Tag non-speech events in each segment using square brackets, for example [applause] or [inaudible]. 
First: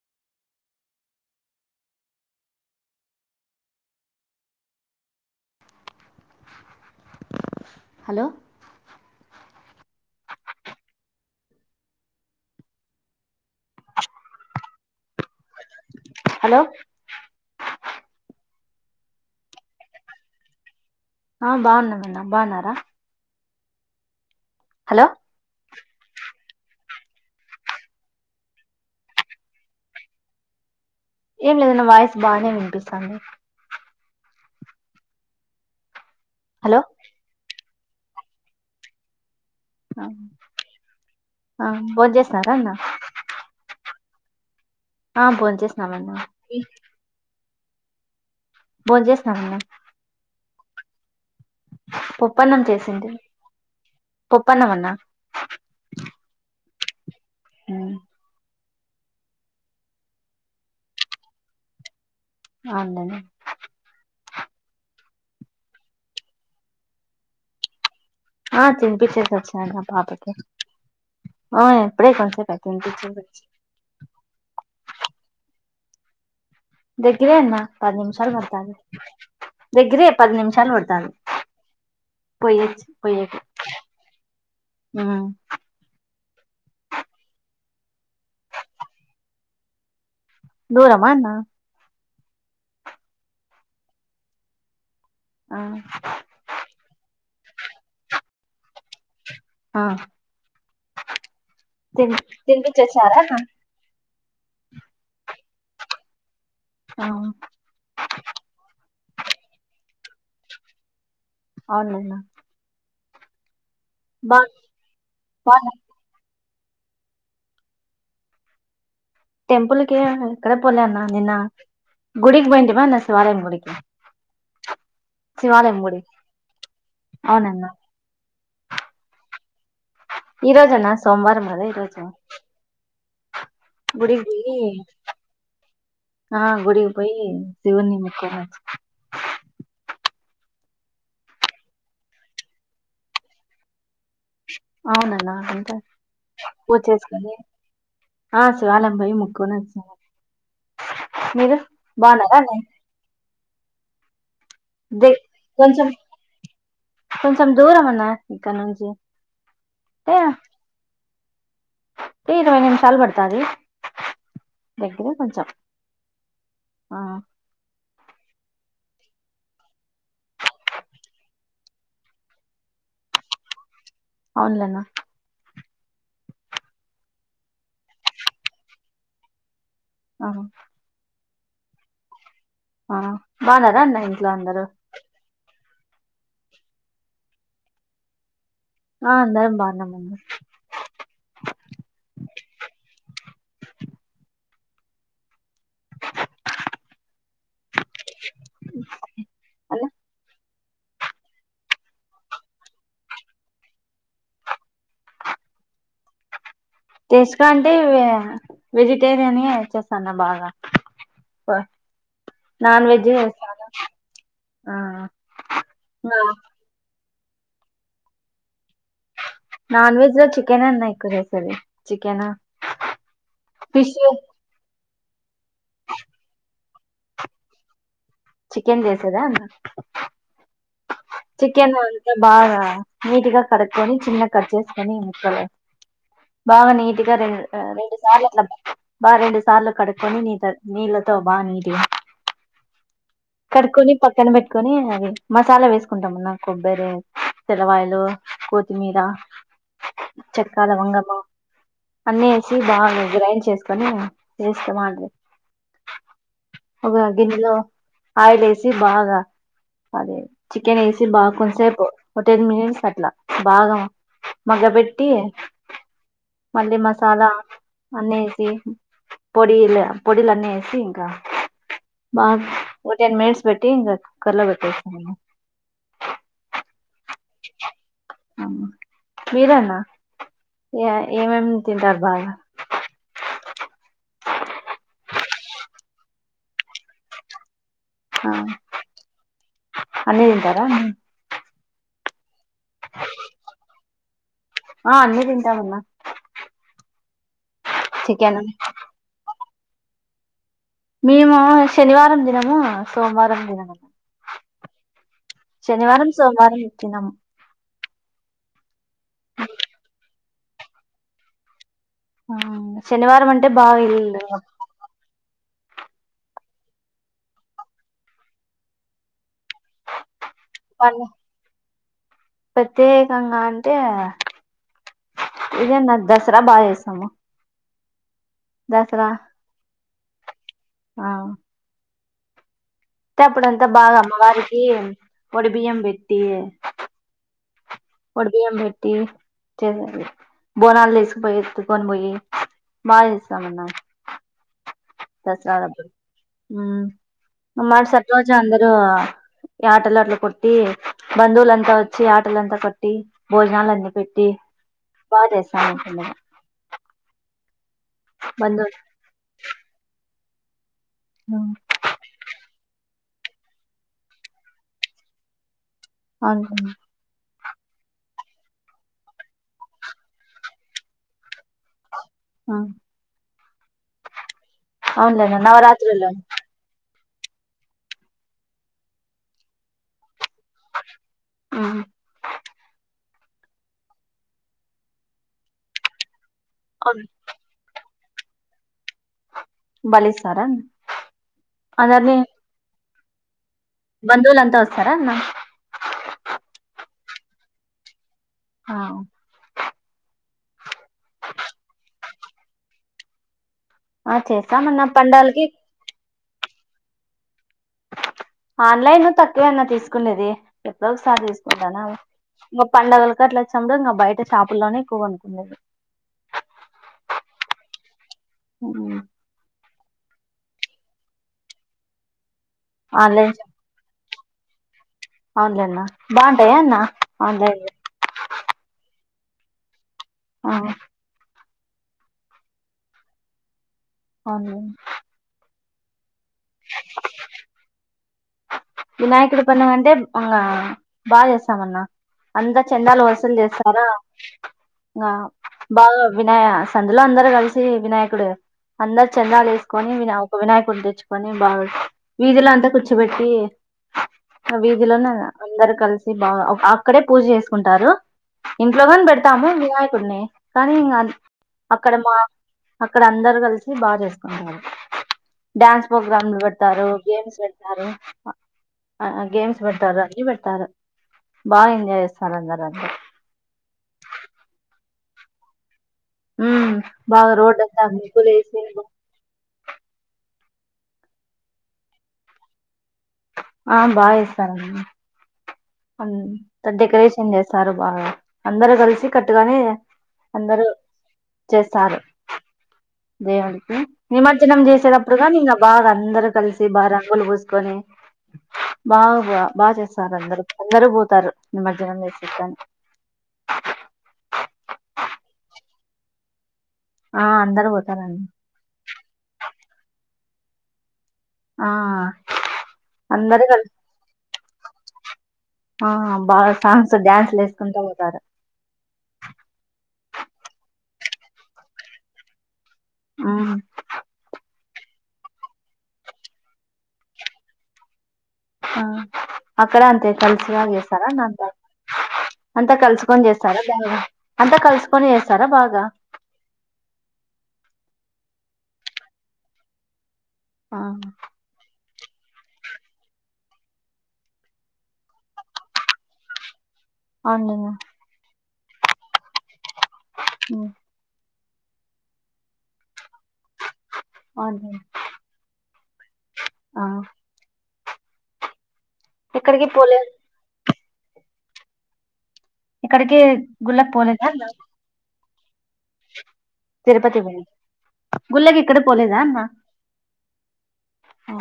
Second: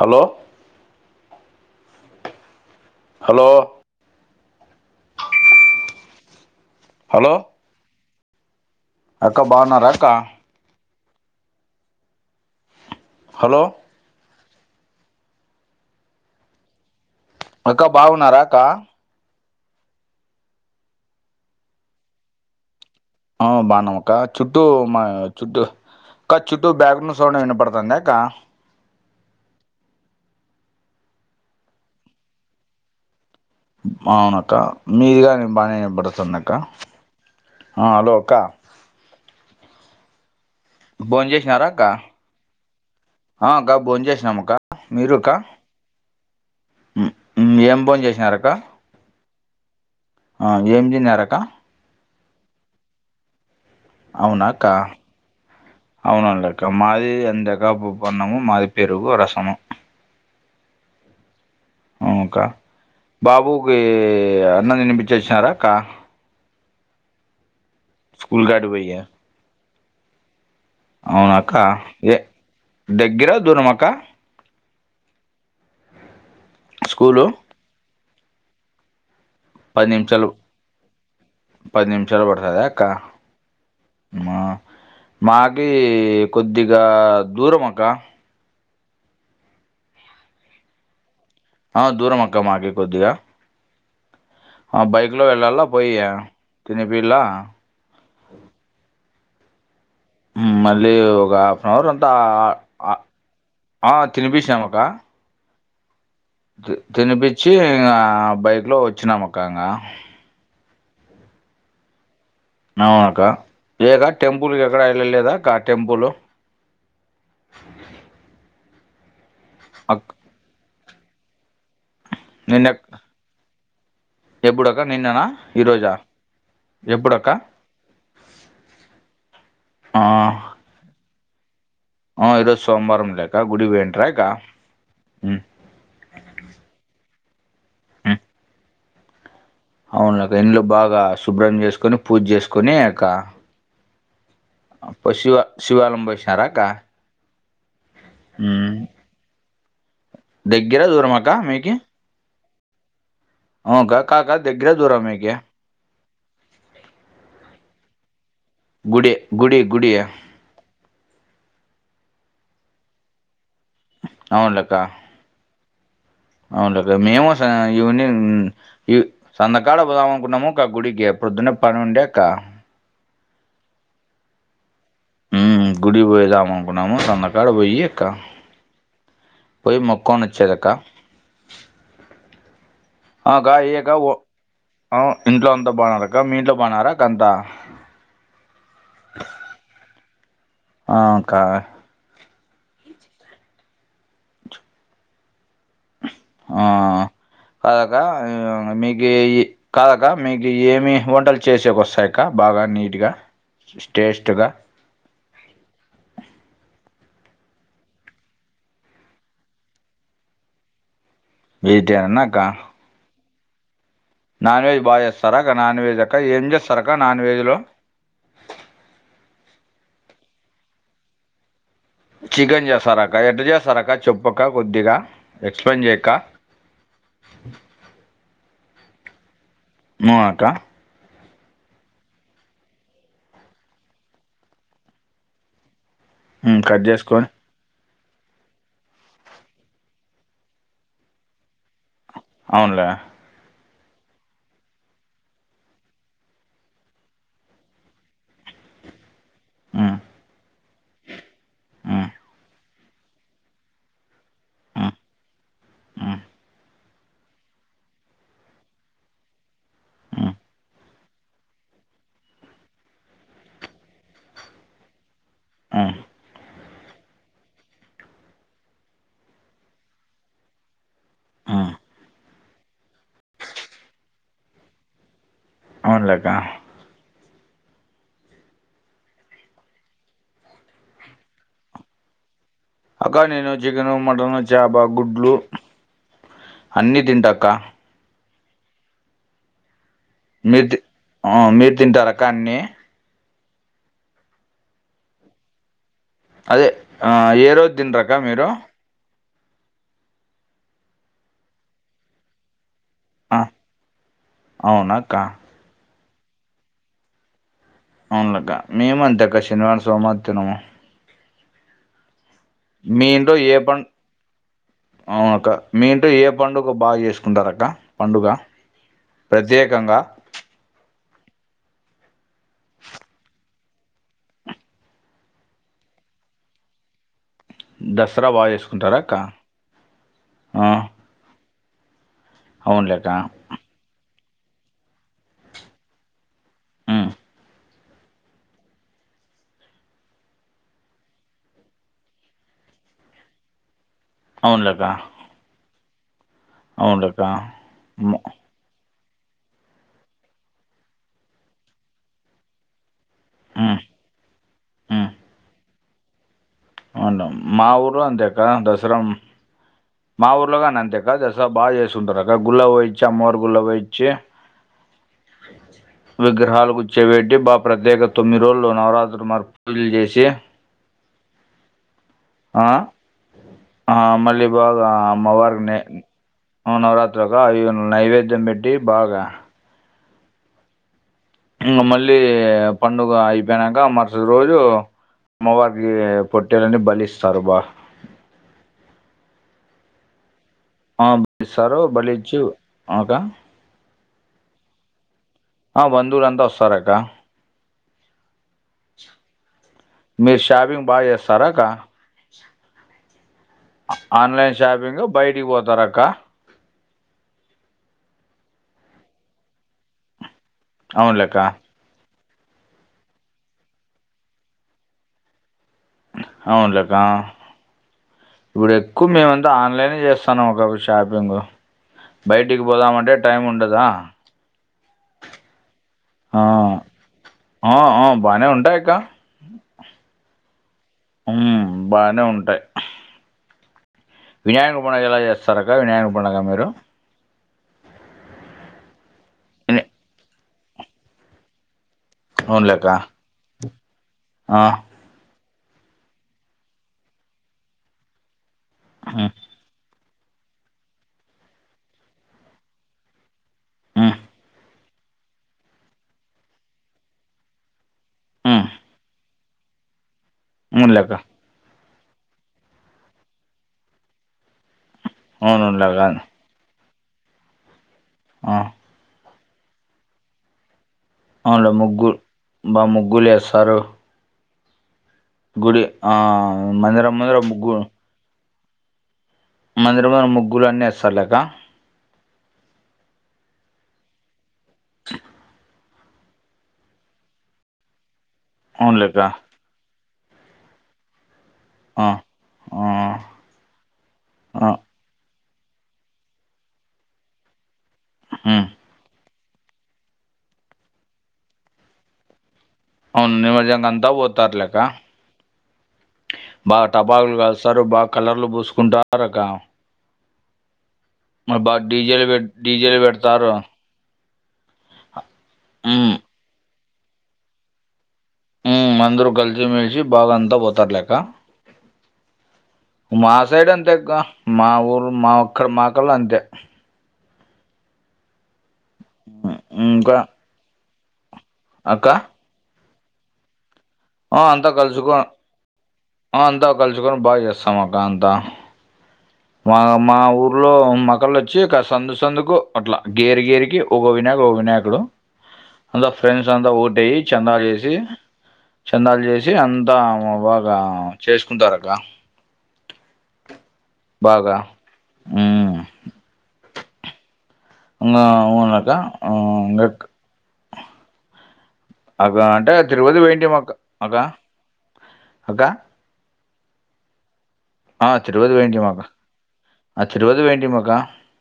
Hello. Hello. Hello. Hello. అక్క బాగున్నారా అక్క. హలో. హలో. అక్క బాగున్నారా అక్క. ఆ బాగున్నాను అన్న బాగున్నారా. ఆ బాగున్నాం అక్క చుట్టూ మా. హలో చుట్టూ అక్క చుట్టూ బ్యాగ్ రౌండ్ సౌండ్ విన పడుతుందా అక్క. ఏం లేదు అన్న వాయిస్ బానే వినిపిస్టాంది అవును అక్క మీది గానే బానే విన బడుతుంది అక్క హలో ఆ హలో అక్క. ఆ భోన్ చేసినారా ఆ అక్క భోన్ చేసిన్నారా అన్న. ఆ అక్క భోన్ చేసినాము అక్క ఆ మీరుక్క. భోన్ చేసినామన్నా ఉం ఏం బోన్ చేసినారు అక్క. భోన్‌ చేసినము అన్న ఆ ఏం తిన్నారు అక్క. పప్పన్నం చేసింది అవునాక్క పప్పన్నం అన్నా అవునాంటక్క [unintelligible] మాది ఎంత అకా పూ పమ మాది పెరుగు రసము అవును అక్క అందనే [unintelligible] బాబుకి అన్నం తినిపించేసినారా అక్క స్కూల్ ఆ కాడికి పోయి తినిపిచేసి వచ్చాను పాపకి అవునాక్క ఆ ఇప్పుడే ఏ కొంతసేపు అయి తినిపించేసి దగ్గర వచ్చి దూరమా అక్క స్కూలు దగ్గిరేన్నా పది నిమిషాలు పడతాది దగ్గరే పది నిమిషాలు పడతాది పది నిమిషాలు పడుతుందా అక్క పయచి పోయ మా మాకి కొద్దిగా దూరం అక్క దూరమా అన్నా ఆ దూరం అక్క మాకి కొద్దిగా ఆ బైక్‌లో వెళ్ళలా పోయి తినిపియల్ల ఆ ఉమ్మ్ మళ్ళీ ఒక హాఫ్ అన్ అవర్ అంతా తిని తినిపించేసారా అన్న ఆ తినిపించినము అక్క తి తినిపిచ్చి ఇంగ బైక్‌లో వచ్చినము అక్క ఇంగ అవును నాయన అవునకా ఏక్క బా టెంపుల్ ఎక్కడ బా ఎళ్ళలేదాక్క టెంపుల్ టెంపుల్‌కి ఎక్కడ పోలే అన్న నిన్న గుడికి పోయింటిమా అన్న శివాలయం గుడికి ఎప్పుడు అక్క నిన్ననా శివాలయం ఈరోజా గుడి ఎప్పుడు అక్క అవునన్న ఆ ఈరోజు అన్న సోమవారం కదా ఈరోజు ఆ ఈరోజు సోమవారం లేక గుడికి పొయింట్రాక్క గుడికి పోయి ఉమ్మ్ ఆ గుడికి పోయి శివుని మొక్కోనొచ్చి అవునులే అక్క ఇండ్లు బాగా శుభ్రం చేసుకొని పూజ చేసుకొని అక అవును అన్న అంతా శివాలయం పోసినారా అక్క పూచేసుకుని ఆ శివాలయం పోయి ముక్కోని వచ్చిన దగ్గర దూరం అక్క మీరు బాగుండారా అన్నాయ్ అవక్క కాదక దగ్గరా దూరమా దే మీకి కొంచెం కొంచెం దూరం అన్న ఇక్కడ నుంచి గుడి గుడి గుడి టే టే ఇరవై నిమిషాలు పడుతది దగ్గరే కొంచెం అవునులేక ఆ మేము సా ఈవినింగ్ ఇ సంతకాడ పోదాము అనుకున్నాము అక్క గుడికి పొద్దున్నే పనుండే అక్క అవునులేన్న మ్మ్ గుడికి పోయేదాం అనుకున్నాము సందాకాడ పోయి అక్క పోయి మొ కోని ఆ వచ్చేదాక్క ఆ అక్క ఏ బాగున్నారా అక్క అన్న ఓ ఇంట్లో అందరూ ఆ ఇంట్లో అంతా బాగున్నారు అక్క మీ ఇంట్లో బాగున్నారాక్క అంతా ఆ అందరం బాగున్నాం అన్న ఆ అక్క ఆ కాదక్కా మీకి అలా కాదక్కా మీ కి ఏమి వంటలు చేసేకి వస్తాయి అక్క బాగా నీట్‌గా స్టేస్ట్‌గా టేస్ట్‌గా అంటే వెజిటేరియన్ అయి చేస్తా అన్న బాగా ప వెజిటేరియన్ అక్క నాన్ వెజ్ చే బాగా నాన్ వెెజ్ బాగా చేస్తారా అక్క నాన్ వెెజ్ అక్క నా- ఏం చేస్తారు అక్క నాన్ వెజ్లో నాన్ వెజ్‌లో చికెన్ అన్నా ఎక్కువ చేసేది చికెన్ చేస్తారాక్క ఎట్టా ఫిష్ చేస్తారక్క చెప్పక్క కొద్దిగా ఎక్స్ప్లెయిన్ చేయక్క చికెన్ చేసేదా అన్న ము అక్క చికెన్ అంత బాగా నీటుగా కడుక్కొని చిన్నగా కట్ చేసుకొని ముక్కలు ఉమ్, బాగా కట్ నీటుగా చేసుకొని రెం రెండు సార్లు అట్లా బా రెండు సార్లు కడుక్కొని నీతో నీళ్ళతో బా నీటిగా అవునులే కడుక్కొని పక్కన పెట్టుకొని అది మసాలా వేసుకుంటాం అన్న కొబ్బరి తెెలవాయలు కొత్తిమీర ఉమ్, చక్కా లవంగము ఉమ్, అన్నీ ఎసి బాగా గ్రైండ్ చేసుకొని పేస్టు ఉమ్, మాదిరి ఉమ్, ఒక గిన్నెలో ఆయిల్ వేసి బాగా అదే ఉమ్, చికెన్ వేసి బాగా కొంతసేపు టెన్ మినిట్స్ అట్లా బాగా మగ్గ పెట్టి హామ్ మళ్ళీ మసాలా అన్నీ ఎసి పొడిల పొడిలన్నీ వేసి ఇంకా ఉమ్. బ ఓ టేన్ మినిట్స్ పెట్టి ఇంకా కుక్కర్లో పెట్టేసుకోవాలి అవునులే అక్క మీరన్న ఏమేం తింటారు బాగా అక్క నేను చికెను మటన్ చప గుడ్లు అన్నీ తింటాక్క ఆ అన్నీ తింటారా ఉ మీరు తింటారా అక్క అన్ని ఆ అన్నీ తింటామన్నా అదే ఏ రోజు తిన్రక్క చికెన్ మీరు మేము శనివారం తినము ఆ, సోమవారం తినము అవునక్క శనివారం సోమవారం ఇక తినం అవునులే అక్క మేము అంతేక్క శనివారం సోమవారం తినము మీ శనివారం ఇంట్లో అంటే ఏ బాగా పండు ఇల్ అవునక్క మీ ఇంట్లో ఏ పండుగ బాగా చేసుకుంటారు అక్క పండుగ ప్రత్యేకంగా పన్ ప్రత్యేకంగా అంటే ఇదేన్న దసరా బాగా చేస్తాము దసరా బాగా చేసుకుంటారా దసరా అక్క ఆ ఆ అవునులే అంటే అప్పుడంతా బాగా అమ్మవారికి ఒడి బియ్యం పెట్టి ఉమ్, ఒడిబియ్యం పెట్టి చే బోనాలు తీసుకొని పోయి కొన్ పోయి బాగా చేస్తామన్న అవునులే అక్క దసరా [unintelligible] మరుసటి ఉమ్, రోజు అందరూ ఈ యాటాలు అంత కొట్టి బంధువులంతా వచ్చి యటలంతా కొట్టి ఉమ్, భోజనలున్నీ పెట్టి బాగా చేస్తానుంటున్నాను అవునవును మా ఊర్లో అంతే అక్క పండుగ దసరా మా ఊర్లోగాని అంతేక్క దసరా బాగా చేస్త చేస్తారా అక్క గుళ్ళ కోయించి అమ్మవారి గుళ్ళ కోయించి విగ్రహాల బంధువులు గు చెపెట్టి బా ప్రత్యేక తొమ్మిది రోజులు నవరాత్రులు మార్ పూజలు చేసి ఆ అవును ఆ మల్ళీ బాగమ్మ అవునులేండి అమ్మవారికినే నవరాత్రులు నవరాత్రి ఒక అవి నైవేద్యం పెట్టి బాగా ఇంకా మళ్ళీ పండుగ అయిపోయినాక మరుసటి రోజు అమ్మ వారికి పొట్టెలని అవును బలిస్తారు బా భలిస్తారా ఆ సరే బలిచ్చు అకా బంధువులంతా వస్తారా అన్న ఆ బంధువులంతా వస్తారు అక్క ఆ మీరు షాపింగ్ బాగా చేస్తారాక్క ఆ ఆన్లైన్ చేస్తామన్న షాపింగ్ పండగలకి బయటికి పోతార అక్క ఆన్లైన్ తక్కువన్నా తీసుకునేది ఎప్పుడో ఒకసారి అవునులేక్క తీసుకుంటానా ఇంకా పండుగల అట్లు వచ్చినపుడు ఇంకా బయట షాపుల్లోనే ఎక్కువగా కొనుకుండది అవునులేక్కా ఇప్పుడు ఎక్కువ మేము ఆన్లైన్ చేస్తాన్నాం ఒక షాపింగ్ బయటికి పోదామంటే ఆన్లైన్ టైం ఉండదా అవునులే అన్న ఆ బాగుంటాయా అన్న ఆన్లైన్ ఆ ఆ బానే ఉంటాయిక్క ఆ హ్మ్ బానే ఉంటాయి అవునులేండి వినాయక పండుగ ఎలా చేస్తారు అక్క వినాయక పండుగ మీరు వినాయకుడు వినా- పండగంటే బా చేస్తాం అన్న అంతా అవునులేక్క చందాలు వసూలు చేస్తారా ఆ బాగా వినాయ సందులో అందరు కలిసి వినాయకుడు అందరు ఉమ్ చందాలు వేసుకొని వినా వినాయకుడిని తెచ్చుకొని బాగు వీధిలంతా కూర్చోబెట్టి ఉమ్ వీధిలోనే అందరు కలిసి బాగా అక్కడే పూజ చేసుకుంటారు ఉమ్ ఇంట్లో కని పెడతాము వినాయకుడిని కానీ ఇంకా అవునులేక్క అక్కడ మా అక్కడ అందరు కలిసి బాగా చేసుకుంటారు డ్యాన్స్ అవునులేక్క ప్రోగ్రామ్లు పెడతారు గేమ్స్ పెడతారు ఆ ఆ గేమ్స్ పెడతారు ఆన్నీ పెడతారు బాగా ఎంజాయ్ చేస్తారు అందరు అక్కడ గులే సారు గుడి ఆ హ్మ్ మందిరం బాగా ముందర రోడ్ ముగ్గు అంతాకు ముగ్గులు వెసి మందిరముంద ముగ్గులన్నీ వేస్తారు కదా ఆ బాగా చేస్తారండి చె డెకరేషన్ చేస్తారు బాగా అందరు కలిసి అవునులేక్క కట్టుగానే అందరూ చేస్తారు ఆ ఆ దేవుడికి నిమజ్జనం ఆ చేసేటప్పుడుగా నికా బాగా అందరు కలిసి బాగా రంగులు పూసుకొని హ్మ్ బాగా బా బాగా చేస్తారు అందరు అందరూ పోతారు నిమజ్జనం చేసేకని అవును నిమజ్జనం అంతా పోతారులేక్కా బాగా ఆ టపాకులు అందరు కలుస్తారు బాగా పోతారండి కలర్లు పూసుకుంటారు అకా ఆ బా డీజెలు పె డీజేలు అందరు పెడతారు కలిసి ఆ ఉమ్ బాగా సాంగ్స్ డ్యాన్స్లు వేసుకుంటా పోతారు అందరూ కలిసి మెలిసి బాగా అంతా పోతారు లేక్కా మా ఉమ్, సైడ్ అంతే అక్కా మా ఊరు మా ఒక్కరు మా కళ్ళ అంతే ఆ అక్కడ అంతే కలిసి వ చేస్తారా అంతా అక్కా అంతా కలుసుకొని చేస్తారా బాగా ఆ అంతా కలుసుకొని కలుసుకో చేస్తారా బాగా అంతా కలుసుకొని బాగా చేస్తాం అక్క అంతా మా మా ఊర్లో ఆ మక్క వచ్చి ఒక సందు సందుకు అట్లా గేరి గేరికి ఒక వినాయక ఒక వినాయకుడు అంత ఫ్రెండ్స్ అంత టయి చందాలు అవునులేండి చేసి చందాలు చేసి అంతా ఉమ్ బాగా చేసుకుంటారక్క బాగా అవునా ఉమ్ ఆ ఆ అవునక్క ఆ, ఎక్కడికి ఇంగ పోలే అక్క అంటే ఎక్కడికి తిరుపతి పోయింటిం గుళ్ళకి అక్క అక్క తిరుపతికి పోయిన్ల గుల్లకి ఎక్కడికి పోలేదా అన్న తిరుపతికి పోయింటిమి అక్క ఆ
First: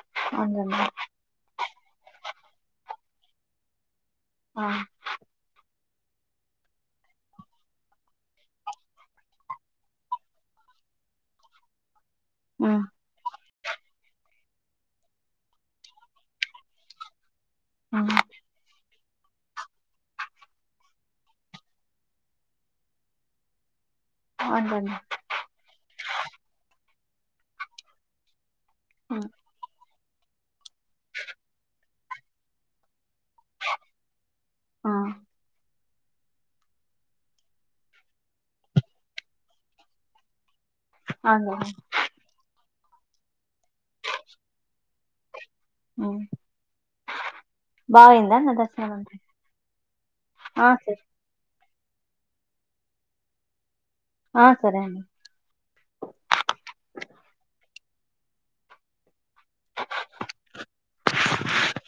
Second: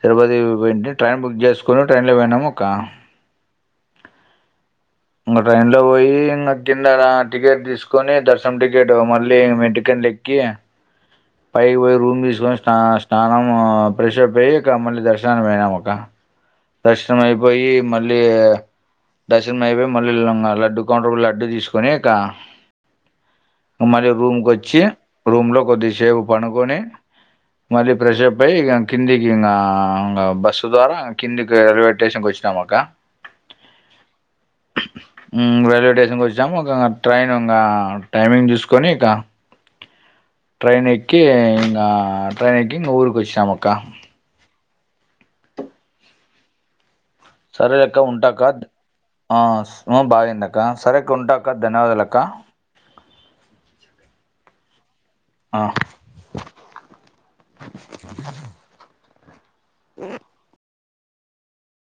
తిరుపతికి అవునులేండి పోయింటే ట్రైన్ బుక్ చేసు కొని ట్రైన్లో పోయినాము అక్క ఆ ఇంక ట్రైన్ లో పోయి ఇంకా కింద టికెట్ తీసుకొని దర్శనం టికెట్ మళ్ళీ మెంటికన్లా ఎక్కి పైకి పోయి రూమ్ తీసు కొని స్నా ఉమ్ స్నానం ఫ్రెషప్ అయి ఇక మళ్ళీ దర్శనానికి పోయినాము అక్క దర్శనం అయిపోయి ఉమ్ మళ్ళీ దర్శనం అయిపోయి మళ్లీ వెళ్లినం లడ్డు కౌంటర్కి పోయి లడ్డు తీసుకొని అక్క మళ్ళీ రూమ్ కి వచ్చి అవునులేండి రూమ్ లో కొద్దిసేపు పండుకొని మళ్ళీ ప్రెషర్ అప్ ఇగ కిందికి ఉమ్ ఇంగ బస్ ద్వారా కిందికి రైల్వే స్టేషన్కి వచ్చానామక్క ఆ ఉమ్ రైల్వే స్టేషన్కి వచ్చాము ఒక ట్రైన్ ఇంకా టైమింగ్ చుసుకొని ఇక ట్రైన్ ఎక్కి అవునులేండి ఇంగ ట్రెన్ ఎక్కి ఇంగ ఊరుకి వచ్చినము అక్క ఆ సరే అక్క ఉంటాక దర్శనం అంతా బాగాందక్క సరే అక్క ఉంటాక ధన్యవాదలక్క ఆ సరే అండి ఆ ఆ